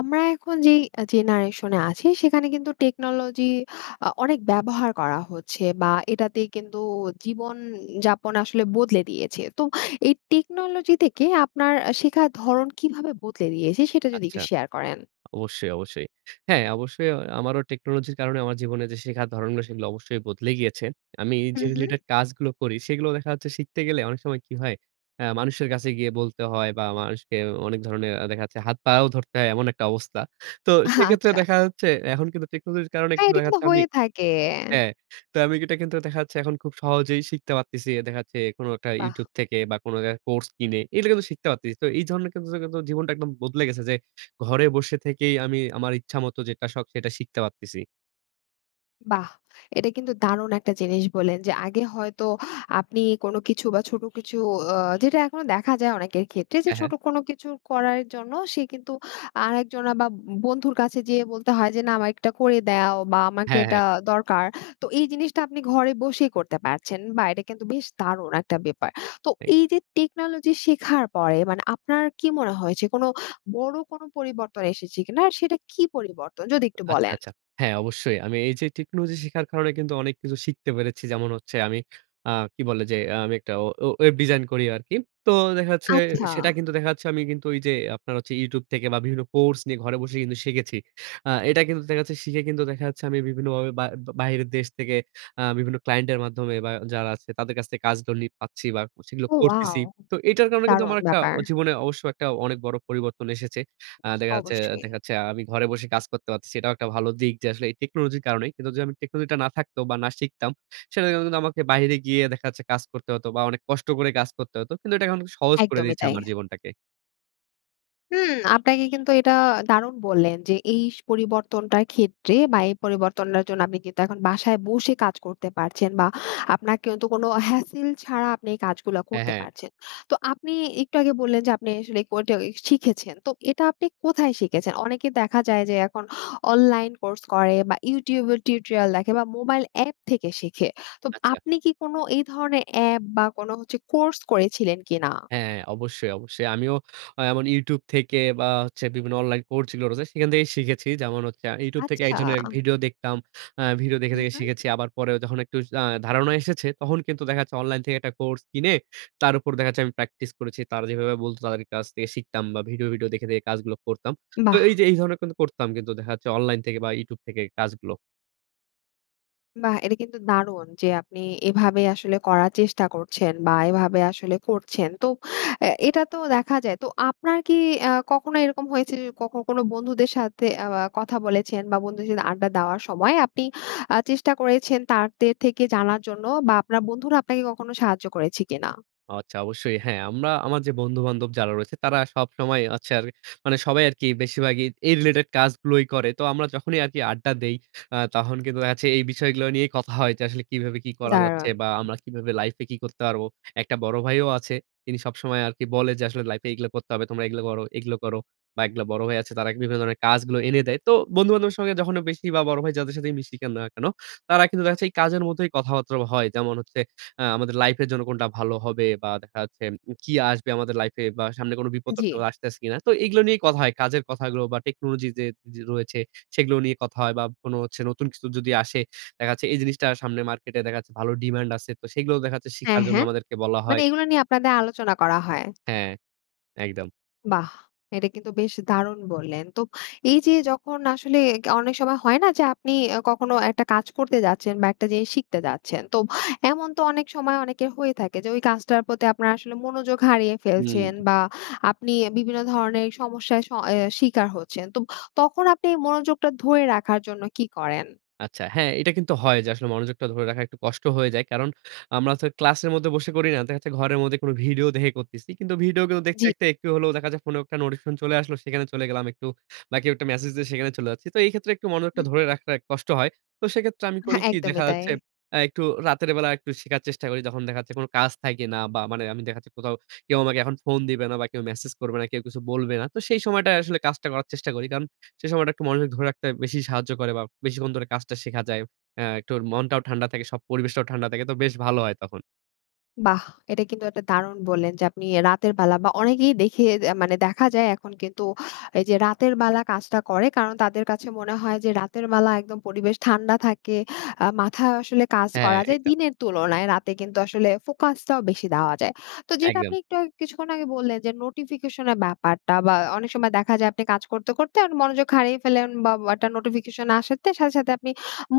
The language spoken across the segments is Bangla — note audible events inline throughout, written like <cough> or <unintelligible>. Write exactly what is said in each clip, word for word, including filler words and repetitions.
আমরা এখন যেই এ জেনারেশনে আছি, সেখানে কিন্তু টেকনোলজি অ অনেক ব্যবহার করা হচ্ছে। বা, এটাতে কিন্তু জীবন উ যাপন আসলে বদলে দিয়েছে। তো এই টেকনোলজি থেকে আপনার আ শেখার ধরণ কীভাবে বদলে দিয়েছে? সেটা যদি আচ্ছা। একটু শেয়ার করেন। অবশ্যই, অবশ্যই। হ্যাঁ, অবশ্যই আমারও টেকনোলজির কারণে আমার জীবনে যে শেখার ধরণগুলো, সেগুলো অবশ্যই বদলে গিয়েছে। আমি যে হুম, হুম। related task গুলো করি, সেগুলো দেখা যাচ্ছে শিখতে গেলে অনেক সময় কি হয় হ্যাঁ, মানুষের কাছে গিয়ে বলতে হয় বা, মানুষকে অ অনেক ধরনের আ দেখা যাচ্ছে হাত পাও ধরতে হয়। এমন একটা অবস্থা। তো আহ সেক্ষেত্রে আচ্ছা। দেখা যাচ্ছে এখন কিন্তু টেকনোলজির কারণে একটু হ্যাঁ, এটা দেখা কিন্তু যাচ্ছে আমি হয়ে থাকে। হ্যাঁ। তো আমি এটা কিন্তু দেখা যাচ্ছে এখন খুব সহজেই শিখতে পারতেছি। দেখা যাচ্ছে কোন একটা বাহ! YouTube থেকে বা, কোন এক কোর্স কিনে, এগুলা কিন্তু শিখতে পারতেছি। তো এই ধরনের কিছু জায়গায় তো জীবনটা একদম বদলে গেছে। যে ঘরে বসে থেকেই আমি আমার ইচ্ছামত যেটা শখ, সেটা শিখতে পারতেছি। বাহ! এটা কিন্তু দারুণ একটা জিনিস বললেন যে, আগে হয়তো আপনি কোন কিছু বা, ছোট কিছু অ যেটা এখনো দেখা যায় অনেকের ক্ষেত্রে। যে হ্যাঁ, ছোট হ্যাঁ। কোন কিছু করার জন্য সে কিন্তু আরেকজন বা, ব বন্ধুর কাছে যেয়ে বলতে হয় যে, "না, আমার একটা করে দেও বা, আমাকে হ্যাঁ, এটা হ্যাঁ। দরকার।" তো এই জিনিসটা আপনি ঘরে বসেই করতে পারছেন। বাহ! এটা কিন্তু বেশ দারুণ একটা ব্যাপার। তো এই এইযে টেকনোলজি শেখার পরে মানে আপনার কী মনে হয়েছে কোনো বড় কোন পরিবর্তন এসেছে কিনা? আর সেটা কী পরিবর্তন? যদি একটু আচ্ছা, বলেন। আচ্ছা। হ্যাঁ, অবশ্যই। আমি এইযে টেকনোলজি শেখার কারণে কিন্তু অনেক কিছু শিখতে পেরেছি। যেমন হচ্ছে আমি আ কি বলে যে আমি একটা ও ওয়েব ডিজাইন করি আরকি। তো দেখা যাচ্ছে আচ্ছা। সেটা কিন্তু দেখা যাচ্ছে আমি কিন্তু ওইযে আপনার হচ্ছে YouTube থেকে বা, বিভিন্ন কোর্স নিয়ে ঘরে বসে কিন্তু শিখেছি। আ এটা কিন্তু দেখা যাচ্ছে শিখে কিন্তু দেখা যাচ্ছে আমি বিভিন্নভাবে বা বাহিরের দেশ থেকে আ বিভিন্ন ক্লায়েন্টের মাধ্যমে বা, যারা আছে তাদের কাছ থেকে কাজগুলি পাচ্ছি বা, সেগুলো ও, ওয়াও! করতেছি। তো এটার কারণে কিন্তু আমার দারুণ একটা ব্যাপার। অ জীবনে অবশ্য একটা অনেক বড় পরিবর্তন এসেছে। আ দেখা যাচ্ছে অবশ্যই। দেখা যাচ্ছে আমি ঘরে বসে কাজ করতে পারতেছি। এটাও একটা ভালো দিক যে আসলে এই টেকনোলজির কারণেই। কিন্তু যদি আমি টেকনোলজিটা না থাকত বা, না শিখতাম, সেটার জন্য কিন্তু আমাকে বাইরে গিয়ে দেখা যাচ্ছে কাজ করতে হতো বা, অনেক কষ্ট করে কাজ করতে হতো। কিন্তু এটা এখন সহজ করে একদমই দিয়েছে তাই। আমার জীবনটাকে। হুম, আপনাকে কিন্তু এটা দারুণ বললেন। যে এই স পরিবর্তনটার ক্ষেত্রে, বা এই পরিবর্তনটার জন্য আপনি কিন্তু এখন বাসায় বসে কাজ করতে পারছেন, বা আপনার কিন্তু কোনো হ্যাসেল ছাড়া, আপনি এই কাজগুলা হ্যাঁ, করতে হ্যাঁ। পারছেন। তো আপনি একটু আগে বললেন, যে আপনি আসলে কো টে শিখেছেন। তো এটা আপনি কোথায় শিখেছেন? অনেকে দেখা যায়, যে এখন অনলাইন কোর্স করে, বা YouTube এর টিউটোরিয়াল দেখে বা মোবাইল অ্যাপ থেকে শিখে। তো আচ্ছা। আপনি কি কোনো এই ধরনের অ্যাপ, বা কোনো হচ্ছে কোর্স করেছিলেন কি না? হ্যাঁ অবশ্যই, অবশ্যই। আমিও আ এমন YouTube থেকে, বা হচ্ছে বিভিন্ন অনলাইন কোর্চগুলো রয়েছে, সেখান থেকেই শিখেছি। যেমন হচ্ছে, আমি YouTube থেকে আচ্ছা। একজনের ভিডিও দেখতাম। আ ভিডিও দেখে, হু, দেখে হু। শিখেছি। আবার পরেও যখন একটু আ ধারণা এসেছে, তখন কিন্তু দেখা যাচ্ছে অনলাইন থেকে একটা কোর্স কিনে, তার উপর দেখা যাচ্ছে আমি প্র্যাকটিস করেছি। তারা যেভাবে বলতো, তাদের কাছ থেকে শিখতাম বা ভিডিও, ভিডিও দেখে, দেখে কাজগুলো করতাম। তো এই বাহ! যে এই ধরনের কিন্তু করতাম, কিন্তু দেখা যাচ্ছে অনলাইন থেকে, বা YouTube থেকে কাজগুলো। বাহ! এটা কিন্তু দারুণ, যে আপনি এভাবে আসলে করার চেষ্টা করছেন, বা এভাবে আসলে করছেন। তো অ্যা এটা তো দেখা যায়। তো আপনার কি আ কখনো এরকম হয়েছে যে, কখন কোন বন্ধুদের সাথে আ কথা বলেছেন, বা বন্ধুদের সাথে আড্ডা দেওয়ার সময় আপনি, আ চেষ্টা করেছেন তাদের থেকে জানার জন্য? বা আপনার বন্ধুরা আপনাকে কখনো সাহায্য করেছে কিনা? আচ্ছা, অবশ্যই। হ্যাঁ, আমরা আমার যে বন্ধু-বান্ধব যারা রয়েছে তারা সবসময় হচ্ছে আর মানে সবাই আরকি, বেশিরভাগই এই রিলেটেড কাজগুলোই করে। তো আমরা যখনই আরকি আড্ডা দেই, আ তখন কিন্তু দেখা যাচ্ছে এই বিষয়গুলো নিয়েই কথা হয়। যে আসলে কিভাবে কি করা যাচ্ছে, দারুণ! বা আমরা কিভাবে লাইফে কি করতে পারব? একটা বড় ভাইও আছে। তিনি সবসময় আরকি বলে, যে আসলে, "লাইফে এগুলা করতে হবে। তোমরা এগুলা করো, এগুলো করো।" বা এগুলা বড় ভাই আছে। তারা বিভিন্ন ধরনের কাজগুলো এনে দেয়। তো বন্ধু-বান্ধব সঙ্গে যখন বেশি বা বড় ভাই যাদের সাথে মিশি, কেন না কেন, তারা কিন্তু দেখা যাচ্ছে এই কাজের মধ্যেই কথাবার্তা হয়। যেমন হচ্ছে, আ আমাদের লাইফ এর জন্য কোনটা ভালো হবে, বা দেখা যাচ্ছে, উ কি আসবে আমাদের লাইফ এ, বা সামনে কোন আ বিপদ-টিপদ জি। আসতেছে কিনা? তো এগুলো নিয়েই কথা হয়। কাজের কথাগুলো, বা টেকনোলজি যে যে রয়েছে, সেগুলো নিয়ে কথা হয়, বা কোনো হচ্ছে নতুন কিছু যদি আসে, দেখা যাচ্ছে এই জিনিসটা সামনে মার্কেটে, দেখা যাচ্ছে ভালো ডিমান্ড আছে। তো সেগুলোও দেখা যাচ্ছে শিখার হ্যাঁ, জন্য হ্যাঁ। আমাদেরকে বলা মানে হয়। এগুলা নিয়ে আপনাদের আলোচনা করা হয়। হ্যাঁ। একদম। বাহ! এটা কিন্তু বেশ দারুণ বললেন। তো এই যে যখন আসলে গা অনেক সময় হয় না যে আপনি আ কখনো একটা কাজ করতে যাচ্ছেন বা একটা জিনিস শিখতে যাচ্ছেন, তো এমন তো অনেক সময় অনেকের হয়ে থাকে যে ওই কাজটার প্রতি আপনারা আসলে মনোযোগ হারিয়ে ফেলছেন হুম। বা আপনি বিভিন্ন ধরনের সমস্যার শ এ শিকার হচ্ছেন। তো তখন আপনি এই মনোযোগটা ধরে রাখার জন্য কি করেন? আচ্ছা। হ্যাঁ এটা কিন্তু হয় যে আসলে মনোযোগটা ধরে রাখা একটু কষ্ট হয়ে যায় কারণ, আমরা তো ক্লাসের মধ্যে বসে করি না। দেখা যাচ্ছে, ঘরের মধ্যে কোনো ভিডিও দেখে করতেছি, কিন্তু ভিডিও গুলো দেখতে, জ্বি। দেখতে, একটু হলো দেখা যায় ফোনেও একটা নোটিফিকেশন চলে আসলো সেখানে চলে গেলাম একটু, বা কেউ একটা মেসেজ দিয়ে সেখানে চলে যাচ্ছি, তো এই ক্ষেত্রে একটু মনোযোগটা হুম, হুম। ধরে রাখাটা কষ্ট হয়। তো সেক্ষেত্রে আমি করি হ্যাঁ কি একদমই দেখা তাই। যাচ্ছে, এ্যা একটু রাতের বেলা একটু শেখার চেষ্টা করি যখন দেখা যাচ্ছে কোনো কাজ থাকে না বা মানে আমি দেখা যাচ্ছে, কোথাও কেউ আমাকে এখন ফোন দিবে না বা কেউ মেসেজ করবে না, কেউ কিছু বলবে না, তো সেই সময়টায় আসলে কাজটা করার চেষ্টা করি। কারণ সেই সময়টা একটু মনোযোগ ধরে রাখতে বেশি সাহায্য করে বা বেশিক্ষণ ধরে কাজটা শেখা যায়। অ্যা একটুর মনটাও ঠান্ডা থাকে সব পরিবেশটাও ঠান্ডা থাকে তো বেশ ভালো হয় তখন। বাহ! এটা কিন্তু একটা দারুণ বললেন যে আপনি এ্যা রাতের বেলা বা অনেকেই দেখি আ মানে দেখা যায় এখন কিন্তু, এই যে রাতের বেলা কাজটা করে কারণ তাদের কাছে মনে হয় যে রাতের ম্যালা একদম পরিবেশ ঠান্ডা থাকে, আ মাথায় আসলে কাজ হ্যাঁ, করা যায় এইটা। দিনের তুলনায় রাতে কিন্তু আসলে ফোকাসটাও বেশি দেওয়া যায়। তো যেটা একদম। আপনি একটু আগ কিছুক্ষণ আগে বললেন যে নোটিফিকেশন এর ব্যাপারটা, বা অনেক সময় দেখা যায় আপনি কাজ করতে, করতে, মনোযোগ হারিয়ে ফেললেন বা <unintelligible> নোটিফিকেশন আসাতে সাথে, সাথে, আপনি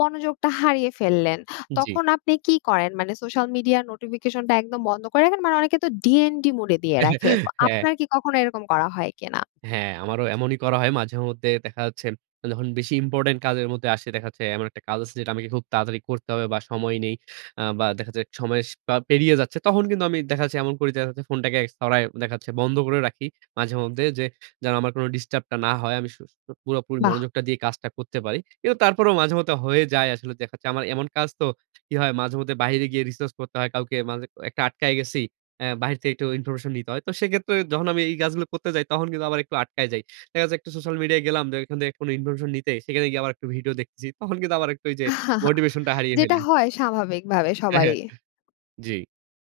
মনোযোগটা হারিয়ে ফেললেন, জ্বি। তখন আপনি কি করেন, মানে সোশ্যাল মিডিয়া, নোটিফিকেশন টা একদম বন্ধ করে রাখেন? মানে অনেকে তো ডিএনডি মোড এ দিয়ে রাখে। তো <chuckles> হ্যাঁ। আপনার কি কখনো এরকম করা হয় কি না? হ্যাঁ, আমারও এমনই করা হয় মাঝেমধ্যে। দেখা যাচ্ছে, যখন বেশি ইম্পোর্টেন্ট কাজের মধ্যে আসে দেখা যাচ্ছে এমন একটা কাজ আছে যেটা আমাকে খুব তাড়াতাড়ি করতে হবে বা সময় নেই। আ বা দেখা যায় সময় স বা পেরিয়ে যাচ্ছে, তখন কিন্তু আমি দেখা যাচ্ছে এমন করি দেখা যাচ্ছে ফোনটাকে ছরায় দেখা যাচ্ছে বন্ধ করে রাখি। মাঝে মধ্যে যে যেন আমার কোনো ডিস্টার্ব টা না হয়। আমি শু শু পুরোপুরি বাহ! মনোযোগটা দিয়ে কাজটা করতে পারি। কিন্তু তারপরেও মাঝে মধ্যে হয়ে যায় আসলে দেখা যাচ্ছে আমার এমন কাজ তো, কি হয় মাঝেমধ্যে বাহিরে গিয়ে রিসার্চ করতে হয় কাউকে মাযে একটা আটকায় গেছি, অ্যা বাহির থেকে একটু ইনফরমেশন নিতে হয়, তো সেক্ষেত্রে যখন আমি এই কাজগুলো করতে যাই তখন কিন্তু আবার একটু আটকায় যাই। দেখা যাচ্ছে, একটু সোশ্যাল মিডিয়ায় গেলাম <unintelligible> থেকে কোনো ইনফরমেশন নিতে, সেখানে গিয়ে আবার একটু ভিডিও দেখতেছি। তখন কিন্তু আবার একটু ঐযে <chuckles> মোটিভেশনটা হারিয়ে যেটা ফেলি। হয় স্বাভাবিকভাবে হ্যাঁ, হ্যাঁ। সবারই। জ্বি।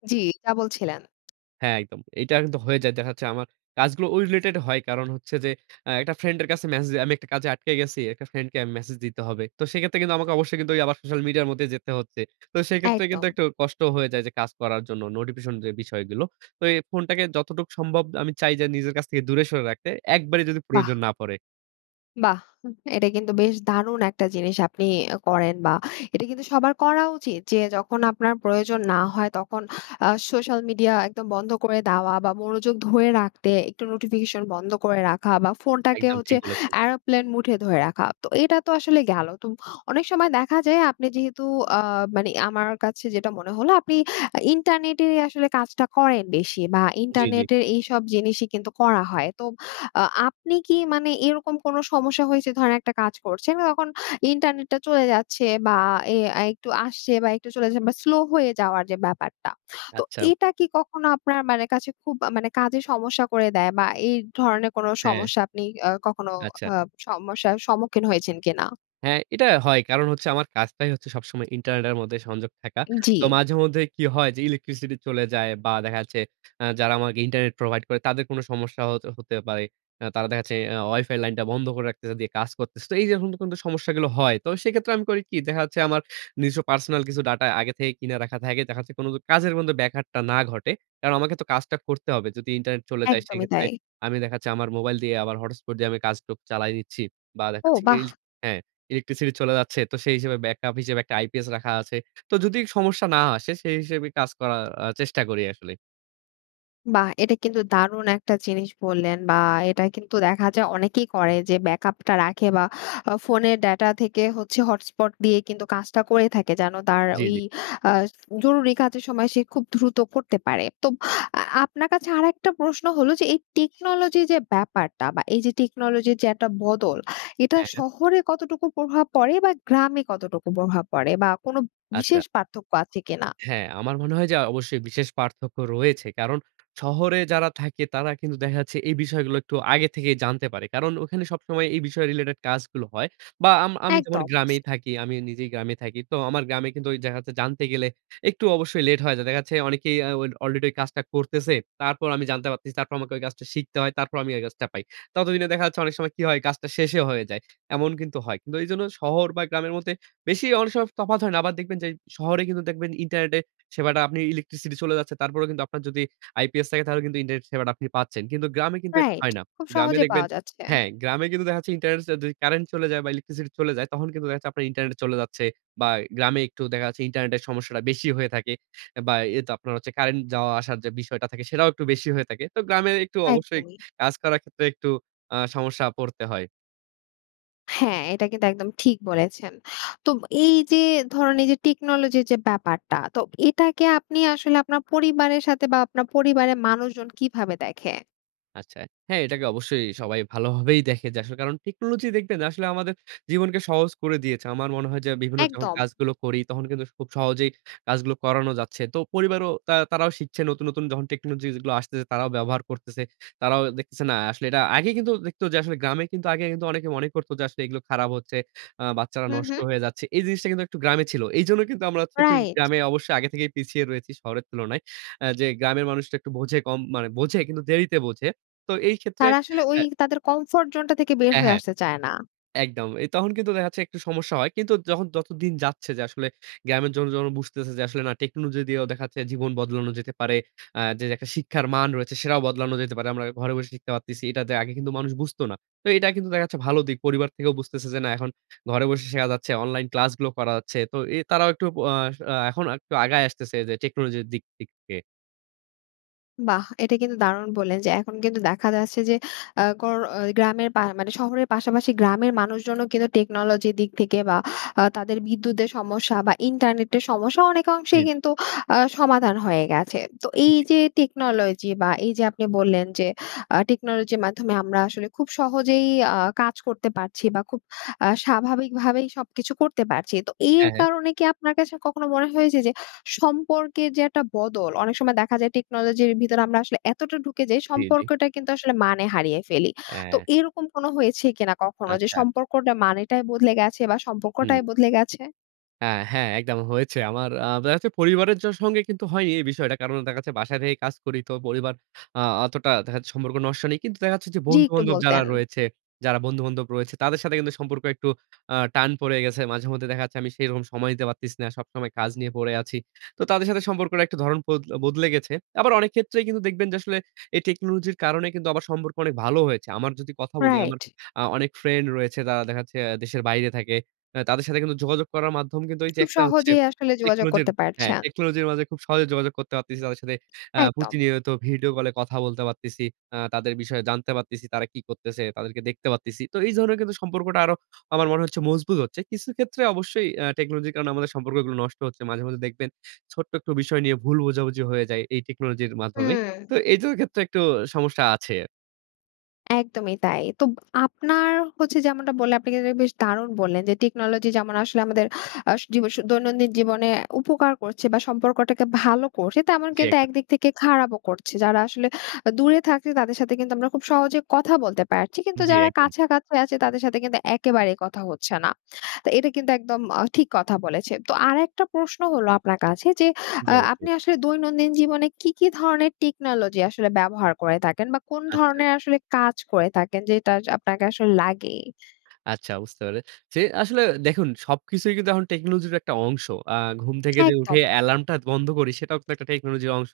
জ্বি, যা বলছিলেন। হ্যাঁ, একদম। এইটা কিন্তু হয়ে যায়। দেখা যাচ্ছে আমার কাজগুলো ওই রিলেটেড হয়। কারণ হচ্ছে যে আ একটা ফ্রেন্ডের কাছে ম্যসেজ দি আমি একটা কাজে আটকে গেছি, একটা ফ্রেন্ডকে মেসেজ দিতে হবে। তো সেইক্ষেত্রে কিন্তু আমাকে অবশ্যই কিন্তু ওই আবার সোশ্যাল মিডিয়ার মধ্যেই যেতে হচ্ছে। তো সেইক্ষেত্রে কিন্তু একদম। একটু কষ্ট হয়ে যায় যে কাজ করার জন্য নোডিফিশন যে বিষয়গুলো। তো এই ফোনটাকে যতটুক সম্ভব আমি চাই যে নিজের কাছ থেকে দূরে সরে রাখতে, একবারই যদি বাহ! প্রয়োজন না পড়ে। বাহ! হু এইটা কিন্তু বেশ দারুণ একটা জিনিস আপনি আ করেন। বা, এটা কিন্তু সবার করা উচিত। যে যখন আপনার প্রয়োজন না হয়, তখন আ সোশ্যাল মিডিয়া একদম বন্ধ করে দেওয়া বা, মনোযোগ ধরে রাখতে একটু নোটিফিকেশন বন্ধ করে রাখা বা, ফোনটাকে একদম হচ্ছে ঠিক বলেছেন। aeroplane mode এ ধরে রাখা। তো এটা তো আসলে গেল। তো অনেক সময় দেখা যায় আপনি যেহেতু আ মানে আমার কাছে যেটা মনে হলো আপনি আ ইন্টারনেটেরই আসলে কাজটা করেন বেশি বা, জি, জি। ইন্টারনিটের এইসব জিনিসই কিন্তু করা হয়। তো আ আপনি কি মানে এইরকম কোন সমস্যা হয়েছে? ধরেন, একটা কাজ করছেন তখন ইন্টারনেটটা চলে যাচ্ছে বা, এ একটু আসছে বা, একটু চলে যাচ্ছে বা, স্লো হয়ে যাওয়ার যে ব্যাপারটা? তো আচ্ছা। এটা কি কখনো আপনার মানে কাছে খুব আ মানে কাজে সমস্যা করে দেয় বা, এই ধরনের কোনো হ্যাঁ। সমস্যা আপনি আ কখনো আচ্ছা। আ সমস্যার সম্মুখীন হয়েছেন কিনা? হ্যাঁ, এটা হয়। কারণ হচ্ছে আমার কাজটাই হচ্ছে সবসময় ইন্টারনেটের মধ্যে সংযোগ থাকা। ই তো জি। মাঝেমধ্যে কী হয়? যে ইলেকট্রিসিটি চলে যায় বা, দেখা যাচ্ছে আ যারা আমাকে ইন্টারনেট প্রোভাইড করে, তাদের কোন সমস্যা হ হতে পারে। আ তারা দেখা যাচ্ছে অ ওয়াইফাই লাইনটা বন্ধ করে রাখতেছে। দিয়ে কাজ করতেছে। তো এইযে এখন যে সমস্যাগুলো হয়, তো সেক্ষেত্রে আমি করি কি? দেখা যাচ্ছে আমার নিজস্ব পার্সোনাল কিছু ডাটা আগে থেকেই কিনে রাখা থাকে। দেখা যাচ্ছে কোনো ক কাজের মধ্যে ব্যাঘাতটা না ঘটে। কারণ আমাকে তো কাজটা করতে হবে। যদি ইন্টারনেট চলে যায়, একদমই সেইক্ষেত্রে তাই। আমি দেখা যাচ্ছে আমার মোবাইল দিয়ে, আবার হটস্পট দিয়ে আমি কাজটুক চালায় নিচ্ছি। বা দেখা ও, যাচ্ছে ইলস বাহ! হ্যাঁ, ইলেকট্রিসিটি চলে যাচ্ছে, তো সেই হিসেবে ব্যাকআপ হিসেবে একটা আইপিএস রাখা আছে। তো যদি সমস্যা না আসে, সেই হিসেবে কাজ করার আ চেষ্টা করি আসলে। বাহ! এটা কিন্তু দারুণ একটা জিনিস বললেন বা এটা কিন্তু দেখা যায় অনেকেই করে যে ব্যাকআপ টা রাখে বা আ ফোনের ডেটা থেকে হচ্ছে হটস্পট দিয়ে কিন্তু কাজটা করে থাকে। যেন তার জি, ঐ জি। আ জরুরি কাজের সময় সে খুব দ্রুত করতে পারে। তো আ আপনার কাছে আরেকটা প্রশ্ন হলো যে এই টেকনোলজি যে ব্যাপারটা বা এই যে টেকনোলজির যে একটা বদল এটা হ্যাঁ। শহরে কতটুকু প্রভাব পড়ে বা গ্রামে কতটুকু প্রভাব পড়ে? বা কোনো আচ্ছা। বিশেষ পার্থক্য আছে কিনা? হ্যাঁ, আমার মনে হয় যে অবশ্যই বিশেষ পার্থক্য রয়েছে। কারণ শহরে যারা থাকে তারা কিন্তু দেখা যাচ্ছে এই বিষয়গুলো একটু আগে থেকেই জানতে পারে। কারণ ওখানে সবসময় এই বিষয় রিলেটেড কাজগুলো হয়। বা আম আমি যেমন একদম। গ্রামেই থাকি, আমি নিজেই গ্রামে থাকি। তো আমার গ্রামে কিন্তু ওই দেখা যাচ্ছে জানতে গেলে একটু অবশ্যই লেট হয়ে যায়। দেখা যাচ্ছে অনেকেই আ ওল অলরেডি ওই কাজটা করতেছে, তারপর আমি জানতে পারতেছি তারপর আমাকে ঐ কাজটা শিখতে হয়, তারপর আমি ওই কাজটা পাই। ততদিনে দেখা যাচ্ছে অনেক সময় কী হয় কাজটা শেষেই হয়ে যায়, এমন কিন্তু হয়। কিন্তু এজন্য শহর বা গ্রামের মধ্যে বেশি অনেক সময় তফাত হয় না, আবার দেখবেন যে শহরে কিন্তু দেখবেন ইন্টারনেটে সেবাটা আপনি ইলেকট্রিসিটি চলে যাচ্ছে। তারপরেও কিন্তু আপনার যদি আইপিএস থাকে তাহলে কিন্তু ইন্টারনেট সেবাটা আপনি পাচ্ছেন। কিন্তু গ্রামে কিন্তু এটা রাইট, হয় না। খুব গ্রামে সহজে দেখবেন পাওয়া যাচ্ছে। হ্যাঁ। গ্রামে কিন্তু দেখাচ্ছে ইন্টারনেট <unintelligible> কারেন্ট চলে যায় বা ইলেকট্রিসিটি চলে যায়। তখন কিন্তু দেখা যাচ্ছে আপনার ইন্টারনেটে চলে যাচ্ছে। বা গ্রামে একটু দেখা যাচ্ছে ইন্টারনেটের সমস্যাটা বেশি হয়ে থাকে। বা এইতো আপনার হচ্ছে কারেন্ট যাওয়া আসার যে বিষয়টা থাকে সেটাও একটু বেশি হয়ে থাকে। তো গ্রামের একটু অবশ্যই একদমই। কাজ করার ক্ষেত্রে একটু আ সমস্যা পড়তে হয়। হ্যাঁ, এইটা কিন্তু একদম ঠিক বলেছেন। তোব এইযে ধরেন এইযে টেকনোলজির যে ব্যাপারটা, তো এটাকে আপনি আসলে আপনার পরিবারের সাতে বা, আপনার পরিবারের মানুষজন কীভাবে দেখে? আচ্ছা। হ্যাঁ, এইটাকে অবশ্যই সবাই ভালোভাবেই দেখে। যে আসলে কারণ টেকনোলজি দেখবেন আসলে আমাদের জীবনকে সহজ করে দিয়েছে। আমার মনে হয় যে বিভিন্ন যখন একদম। কাজগুলো করি, তখন কিন্তু খুব সহজেই কাজগুলো করানো যাচ্ছে। তো পরিবারও তা তারাও শিখছে নতুন, নতুন যখন টেকনোলজি যেগুলো আসতেছে, তারাও ব্যবহার করতেছে। তারাও দেখতেছে না, আসলে এটা আগে কিন্তু দেখত যে গ্রামে কিন্তু আগে কিন্তু অনেকে মনে করতো যে আসলে এগুলো খারাপ হচ্ছে। আ বাচ্চারা হু, নষ্ট হু। হয়ে যাচ্ছে। এই জিনিসটা কিন্তু একটু গ্রামে ছিল। এইজন্য কিন্তু আমরা হচ্ছে একটু রাইট। গ্রামে অবশ্যই আগে থেকেই পিছিয়ে রয়েছি শহরের তুলনায়। আ যে গ্রামের মানুষটা একটু বোঝে কম। মানে বোঝে কিন্তু দেরিতে বোঝে। তো এইক্ষেত্রে তারা আসলে ওই এ তাদের কম্ফোর্ট জোনটা থেকে বের হ্যাঁ, হয়ে হ্যাঁ। আসতে চায় না। একদম। এই তখন কিন্তু দেখা যাচ্ছে একটু সমস্যা হয়। কিন্তু যখন যতদিন যাচ্ছে যে আসলে গ্রামের জনগণ যখন বুঝতেছে যে আসলে না টেকনোলজি দিয়েও দেখা যাচ্ছে জীবন বদলানো যেতে পারে। আ যে একটা শিক্ষার মান রয়েছে, সেটাও বদলানো যেতে পারে। আমরা ঘরে বসে শিখতে পারতেছি। এইটা তে আগে কিন্তু মানুষ বুঝতো না। তো এইটা কিন্তু দেখা যাচ্ছে ভালো দিক। পরিবার থেকেও বুঝতেছে যে, না এখন ঘরে বসে শেখা যাচ্ছে, অনলাইন ক্লাসগুলো করা যাচ্ছে। তো এ তারাও একটু অ আস আ এখন একটু আসলে আগায় আসতেছে যে টেকনোলজির দিক দিক দিয়ে। বাহ! এটা কিন্তু দারুণ বললেন যে, এখন কিন্তু দেখা যাচ্ছে যে আ কর ঐ গ্রামের পা মানে শহরের পাশাপাশি গ্রামের মানুষজনও কিন্তু টেকনোলজির দিক থেকে বা আ তাদের বিদ্যুতের সমস্যা বা ইন্টারনেটের সমস্যা জি, অনেকাংশেই জি। কিন্তু আ সমাধান হয়ে গেছে। তো এই জি। যে টেকনোলজি বা এই যে আপনি বললেন যে, আ টেকনোলজির মাধ্যমে আমরা আসলে খুব সহজেই আ কাজ করতে পারছি বা খুব আ স্বাভাবিকভাবেই সবকিছু করতে পারছি। তো এর হ্যাঁ, হ্যাঁ। কারণে কি আপনার কাছে কখনো মনে হয় যে, যে, সম্পর্কের যে একটা বদল, অনেক সময় দেখা যায় টেকনোলজির ভিতরে আমরা আসলে এতটা ঢুকে যাই, জি, জি। সম্পর্কটা কিন্তু আসলে মানে হারিয়ে ফেলি। তো অ্যাঁ এরকম কোন হয়েছে কিনা, কখনো যে আচ্ছা। সম্পর্কটা মানেটাই বদলে গেছে বা হুম। সম্পর্কটাই বদলে গেছে? আ হ্যাঁ একদম হয়েছে। আমার আ দেখা যাচ্ছে পরিবারের জ সঙ্গে কিন্তু হয়নি এই বিষয়টা কারণ, দেখা যাচ্ছে বাসায় থেকে কাজ করি তো পরিবার আ অতটা দেখা যাচ্ছে, সম্পর্ক নষ্ট নেই। কিন্তু দেখা যাচ্ছে, যে জি, একটু বন্ধু-বান্ধব যারা বলতেন। রয়েছে, যারা বন্ধু-বান্ধব রয়েছে, তাদের সাথে কিন্তু সম্পর্ক একটু আ টান পড়ে গেছে। মাঝেমধ্যে দেখা যাচ্ছে আমি সেরকম সময় দিতে পারতেছি না, সবসময় কাজ নিয়ে পড়ে আছি। তো তাদের সাথে সম্পর্কটা একটা ধরণ পোদ বদলে গেছে। আবার অনেক ক্ষেত্রেই কিন্তু দেখবেন যে আসলে এই টেকনোলজির কারণে কিন্তু আবার সম্পর্ক অনেক ভালো হয়েছে। আমার যদি কথা বলি, আমার রাইট। আ অনেক ফ্রেন্ড রয়েছে, তারা দেখা যাচ্ছে দেশের বাইরে থাকে। আ তাদের সাথে কিন্তু যোগাযোগ করার মাধ্যম কিন্তু এই যে খুব একটা হচ্ছে, সহজেই আসলে যোগাযোগ টেকনোজির করতে হ্যাঁ, পারছেন। টেকনোলজির মাঝে খুব সহজে যোগাযোগ করতে পারতেছি তাদের সাথে, আ একদম। প্রতিনিয়ত ভিডিও কলে কথা বলতে পারতেছি, আ তাদের বিষয়ে জানতে পারতেছি তারা কি করতেছে? তাদেরকে দেখতে পারতেছি। তো এই ধরনের কিন্তু সম্পর্কটা আরো আমার মনে হচ্ছে মজবুত হচ্ছে। কিছু ক্ষেত্রে অবশ্যই আ টেকনোলজির কারণে আমাদের সম্পর্কগুলো নষ্ট হচ্ছে। মাঝে, মাঝে, দেখবেন ছোট্ট একটু বিষয় নিয়ে ভুল বোঝাবুঝি হয়ে যায় এই টেকনোলজির মাধ্যমে। তো হুম। এইটার ক্ষেত্রে একটু সমস্যা আছে। একদমই তাই। তো আপনার হচ্ছে যেমনটা বললে আপনি কিন্তু বেশ দারুণ বললেন। যে টেকনোলজি যেমন আসলে আমাদের আস জীব স দৈনন্দিন জীবনে উপকার করছে বা সম্পর্কটাকে ভালো করছে, তেমন জি, কিন্তু একদম। একদিক থেকে খারাপও করছে। যারা আসলে আ দূরে থাকছে, তাদের সাথে কিন্তু আমরা খুব সহজে কথা বলতে পারছি। কিন্তু জি, যারা একদম। কাছাকাছি আছে, তাদের সাথে কিন্তু একেবারে কথা হচ্ছে না। তো এটা কিন্তু একদম অ ঠিক কথা বলেছেন। তো আরেকটা প্রশ্ন হলো আপনার কাছে, যে জি, আ আপনি অবশ্যই। আসলে দৈনন্দিন জীবনে কী, কী ধরনের টেকনোলজি আসলে ব্যবহার করে থাকেন? বা কোন আচ্ছা। ধরনের আসলে কাজ করে থাকেন, যেটা জ আপনাকে আসলে লাগে? আচ্ছা বুঝতে পেরেছি। আসলে দেখুন সবকিছুই কিন্তু এহন টেকনোলজির একটা অংশ। আ ঘুম থেকে যে উঠে একদম। এলার্মটা বন্ধ করি, সেটাও কিন্তু একটা টেকনোলজির অংশ।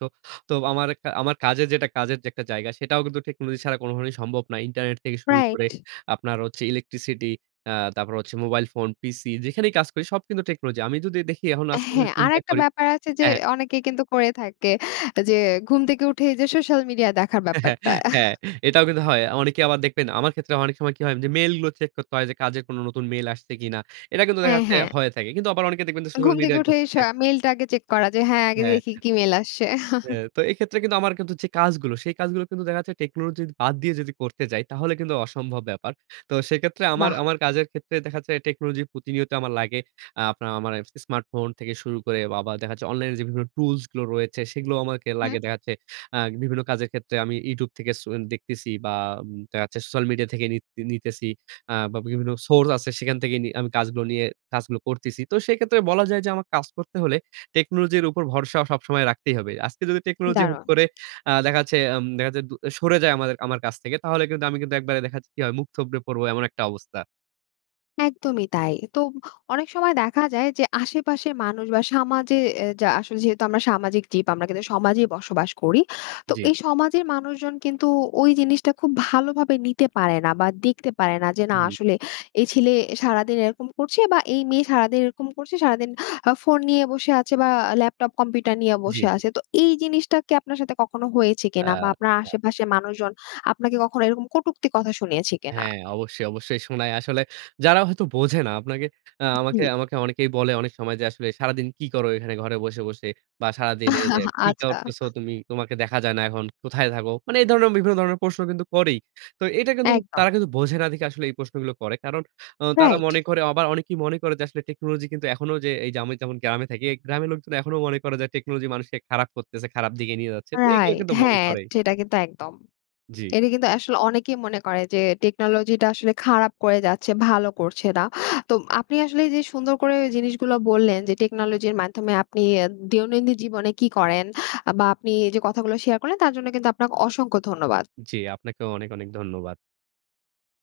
তো আমার একটা আমার কাজের যেটা কাজের যে একটা জায়গা, সেটাও কিন্তু টেকনোলজি ছাড়া কোন ভাবেই সম্ভব না। ইন্টারনেট থেকে শুরু করে, রাইট। আপনার হচ্ছে ইলেকট্রিসিটি, অ্যা তারপর হচ্ছে মোবাইল ফোন, পিসি, যেখানেই কাজ করি সব কিন্তু টেকনোলজি। আমি যদি দেখি এখন আজকে যদি হ্যাঁ। চিন্তা আরেকটা করি ব্যাপার আছে যে হ্যাঁ। অনেকেই কিন্তু করে থাকে। যে ঘুম থেকে উঠে এই যে সোশ্যাল মিডিয়া দেখার ব্যাপারটা। <chuckles> হ্যাঁ, <scoffs> এটাও কিন্তু হয়। অনেকে আবার দেখবেন, আমার ক্ষেত্রে অনেক সময় কি হয় উম যে মেইলগুলো চেক করতে হয়, যে কাজে কোন নতুন মেইল আসছে কিনা? এটা কিন্তু দেখা হ্যাঁ, যাচ্ছে হ্যাঁ। হয়ে থাকে। কিন্তু আবার অনেকে দেখবেন যে সোশ্যাল ঘুম থেকে মিডিয়ায় উঠেই ঘরতেছে। সা মেইলটা আগে চেক করা যে হ্যাঁ, আগে হ্যাঁ। দেখি কী মেইল আসছে? <chuckles> হ্যাঁ। তো এক্ষেত্রে কিন্তু আমার কিন্তু যে কাজগুলো, সেই কাজগুলো কিন্তু দেখা যাচ্ছে টেকনোলজির বাদ দিয়ে যদি করতে যাই, তাহলে কিন্তু অসম্ভব ব্যাপার। তো সেক্ষেত্রে আমার, বাহ! আমার কাজের ক্ষেত্রে দেখা যাচ্ছে টেকনোলজি প্রতিনিয়ত আমার লাগে। আ আপনার আ মানে স্মার্টফোন থেকে শুরু করে বা আবার দেখাচ্ছে অনলাইনে যে বিভিন্ন টুলস গুলো রয়েছে, সেগুলোও আমাকে হুম। লাগে। দেখা যাচ্ছে আ বিভিন্ন কাজের ক্ষেত্রে আমি YouTube থেকে সু দেখতেসি। বা উম দেখা যাচ্ছে সোশ্যাল মিডিয়া থেকে নিত নিতেছি, আ বা বিভিন্ন সোর্স আছে সেখান থেকে নি আমি কাজগুলো নিয়ে কাজগুলো করতেছি। তো সেক্ষেত্রে বলা যায় যে আমার কাজ করতে হলে, টেকনোলজির উপর ভরসা সবসময় রাখতেই হবে। আজকে যদি টেকনোলজি হুট দারুন! করে আ দেখা যাচ্ছে আম দেখা যাচ্ছে দু এ সরে যায় আমাদের আমার কাছ থেকে। তাহলে কিন্তু আমি কিন্তু একবারে দেখা যাচ্ছে কি হয় মুখ থুবড়ে পড়বো, এমন একটা অবস্থা। একদমই তাই। তো অনেক সময় দেখা যায় যে, আশেপাশের মানুষ বা সামাজে এ যা আসলে যেহেতু আমরা সামাজিক জীব, আমরা কিন্তু সমাজেই বসবাস করি। তো জি। এই সমাজের মানুষজন কিন্তু ওই জিনিসটা খুব ভালোভাবে নিতে পারে না বা দেখতে পারে না। যে না হুম। আসলে এই ছেলে সারাদিন এরকম করছে বা এই মেয়ে সারাদিন এরকম করছে, সারাদিন আ ফোন নিয়ে বসে আছে বা ল্যাপটপ, কম্পিউটার নিয়ে জি, বসে জি। আছে। তো এই জিনিসটা কি আপনার সাথে কখনো হয়েছে কিনা? বা আপনার আচ্ছা। আশেপাশের মানুষজন আপনাকে কখনো এরকম কটুক্তি কথা শুনিয়েছে কিনা? হ্যাঁ অবশ্যই, অবশ্যই শোনায়। আসলে যারা হয়তো বোঝে না আপনাকে আ আমাকে, জি। আমাকে অনেকেই বলে অনেক সময় যে আসলে, "সারাদিন কি করো এখানে ঘরে বসে, বসে? বা সারাদিন এইযে <laughs> কি আচ্ছা। করতেছো তুমি? তোমাকে দেখা যায় না এখন, কোথায় থাকো?" মানে এই ধরণের বিভিন্ন ধরনের প্রশ্ন কিন্তু করেই। তো এটা কিন্তু একদম। তারা কিন্তু বোঝে না দেখে আসলে এই প্রশ্নগুলো করে। কারণ আ তারা রাইট। মনে করে অবা অনেকেই মনে করে যে আসলে টেকনোলজি কিন্তু এখনো যে এই যে আমি যেমন গ্রামে থাকি। এই গ্রামের লোকজন এখনো মনে করে যে টেকনোলজি মানুষকে খারাপ করতেছে, খারাপ দিকে নিয়ে যাচ্ছে। তো এগুলো রাইট। কিন্তু মনে হ্যাঁ, করেই। ঠেটা কিন্তু একদম। জি। এটা কিন্তু আসলে অনেকেই মনে করে যে টেকনোলজি টা আসলে খারাপ করে যাচ্ছে, ভালো করছে না। তো আপনি আসলে এই যে সুন্দর করে জিনিসগুলা বললেন যে টেকনোলজির মাধ্যমে আপনি অ্যা দিয়োনন্দিন জীবনে কী করেন, আ বা আপনি এই যে কথাগুলো শেয়ার করলেন, তার জন্য কিন্তু আপনাক অসংখ্য ধন্যবাদ। জি। আপনাকেও অনেক, অনেক ধন্যবাদ।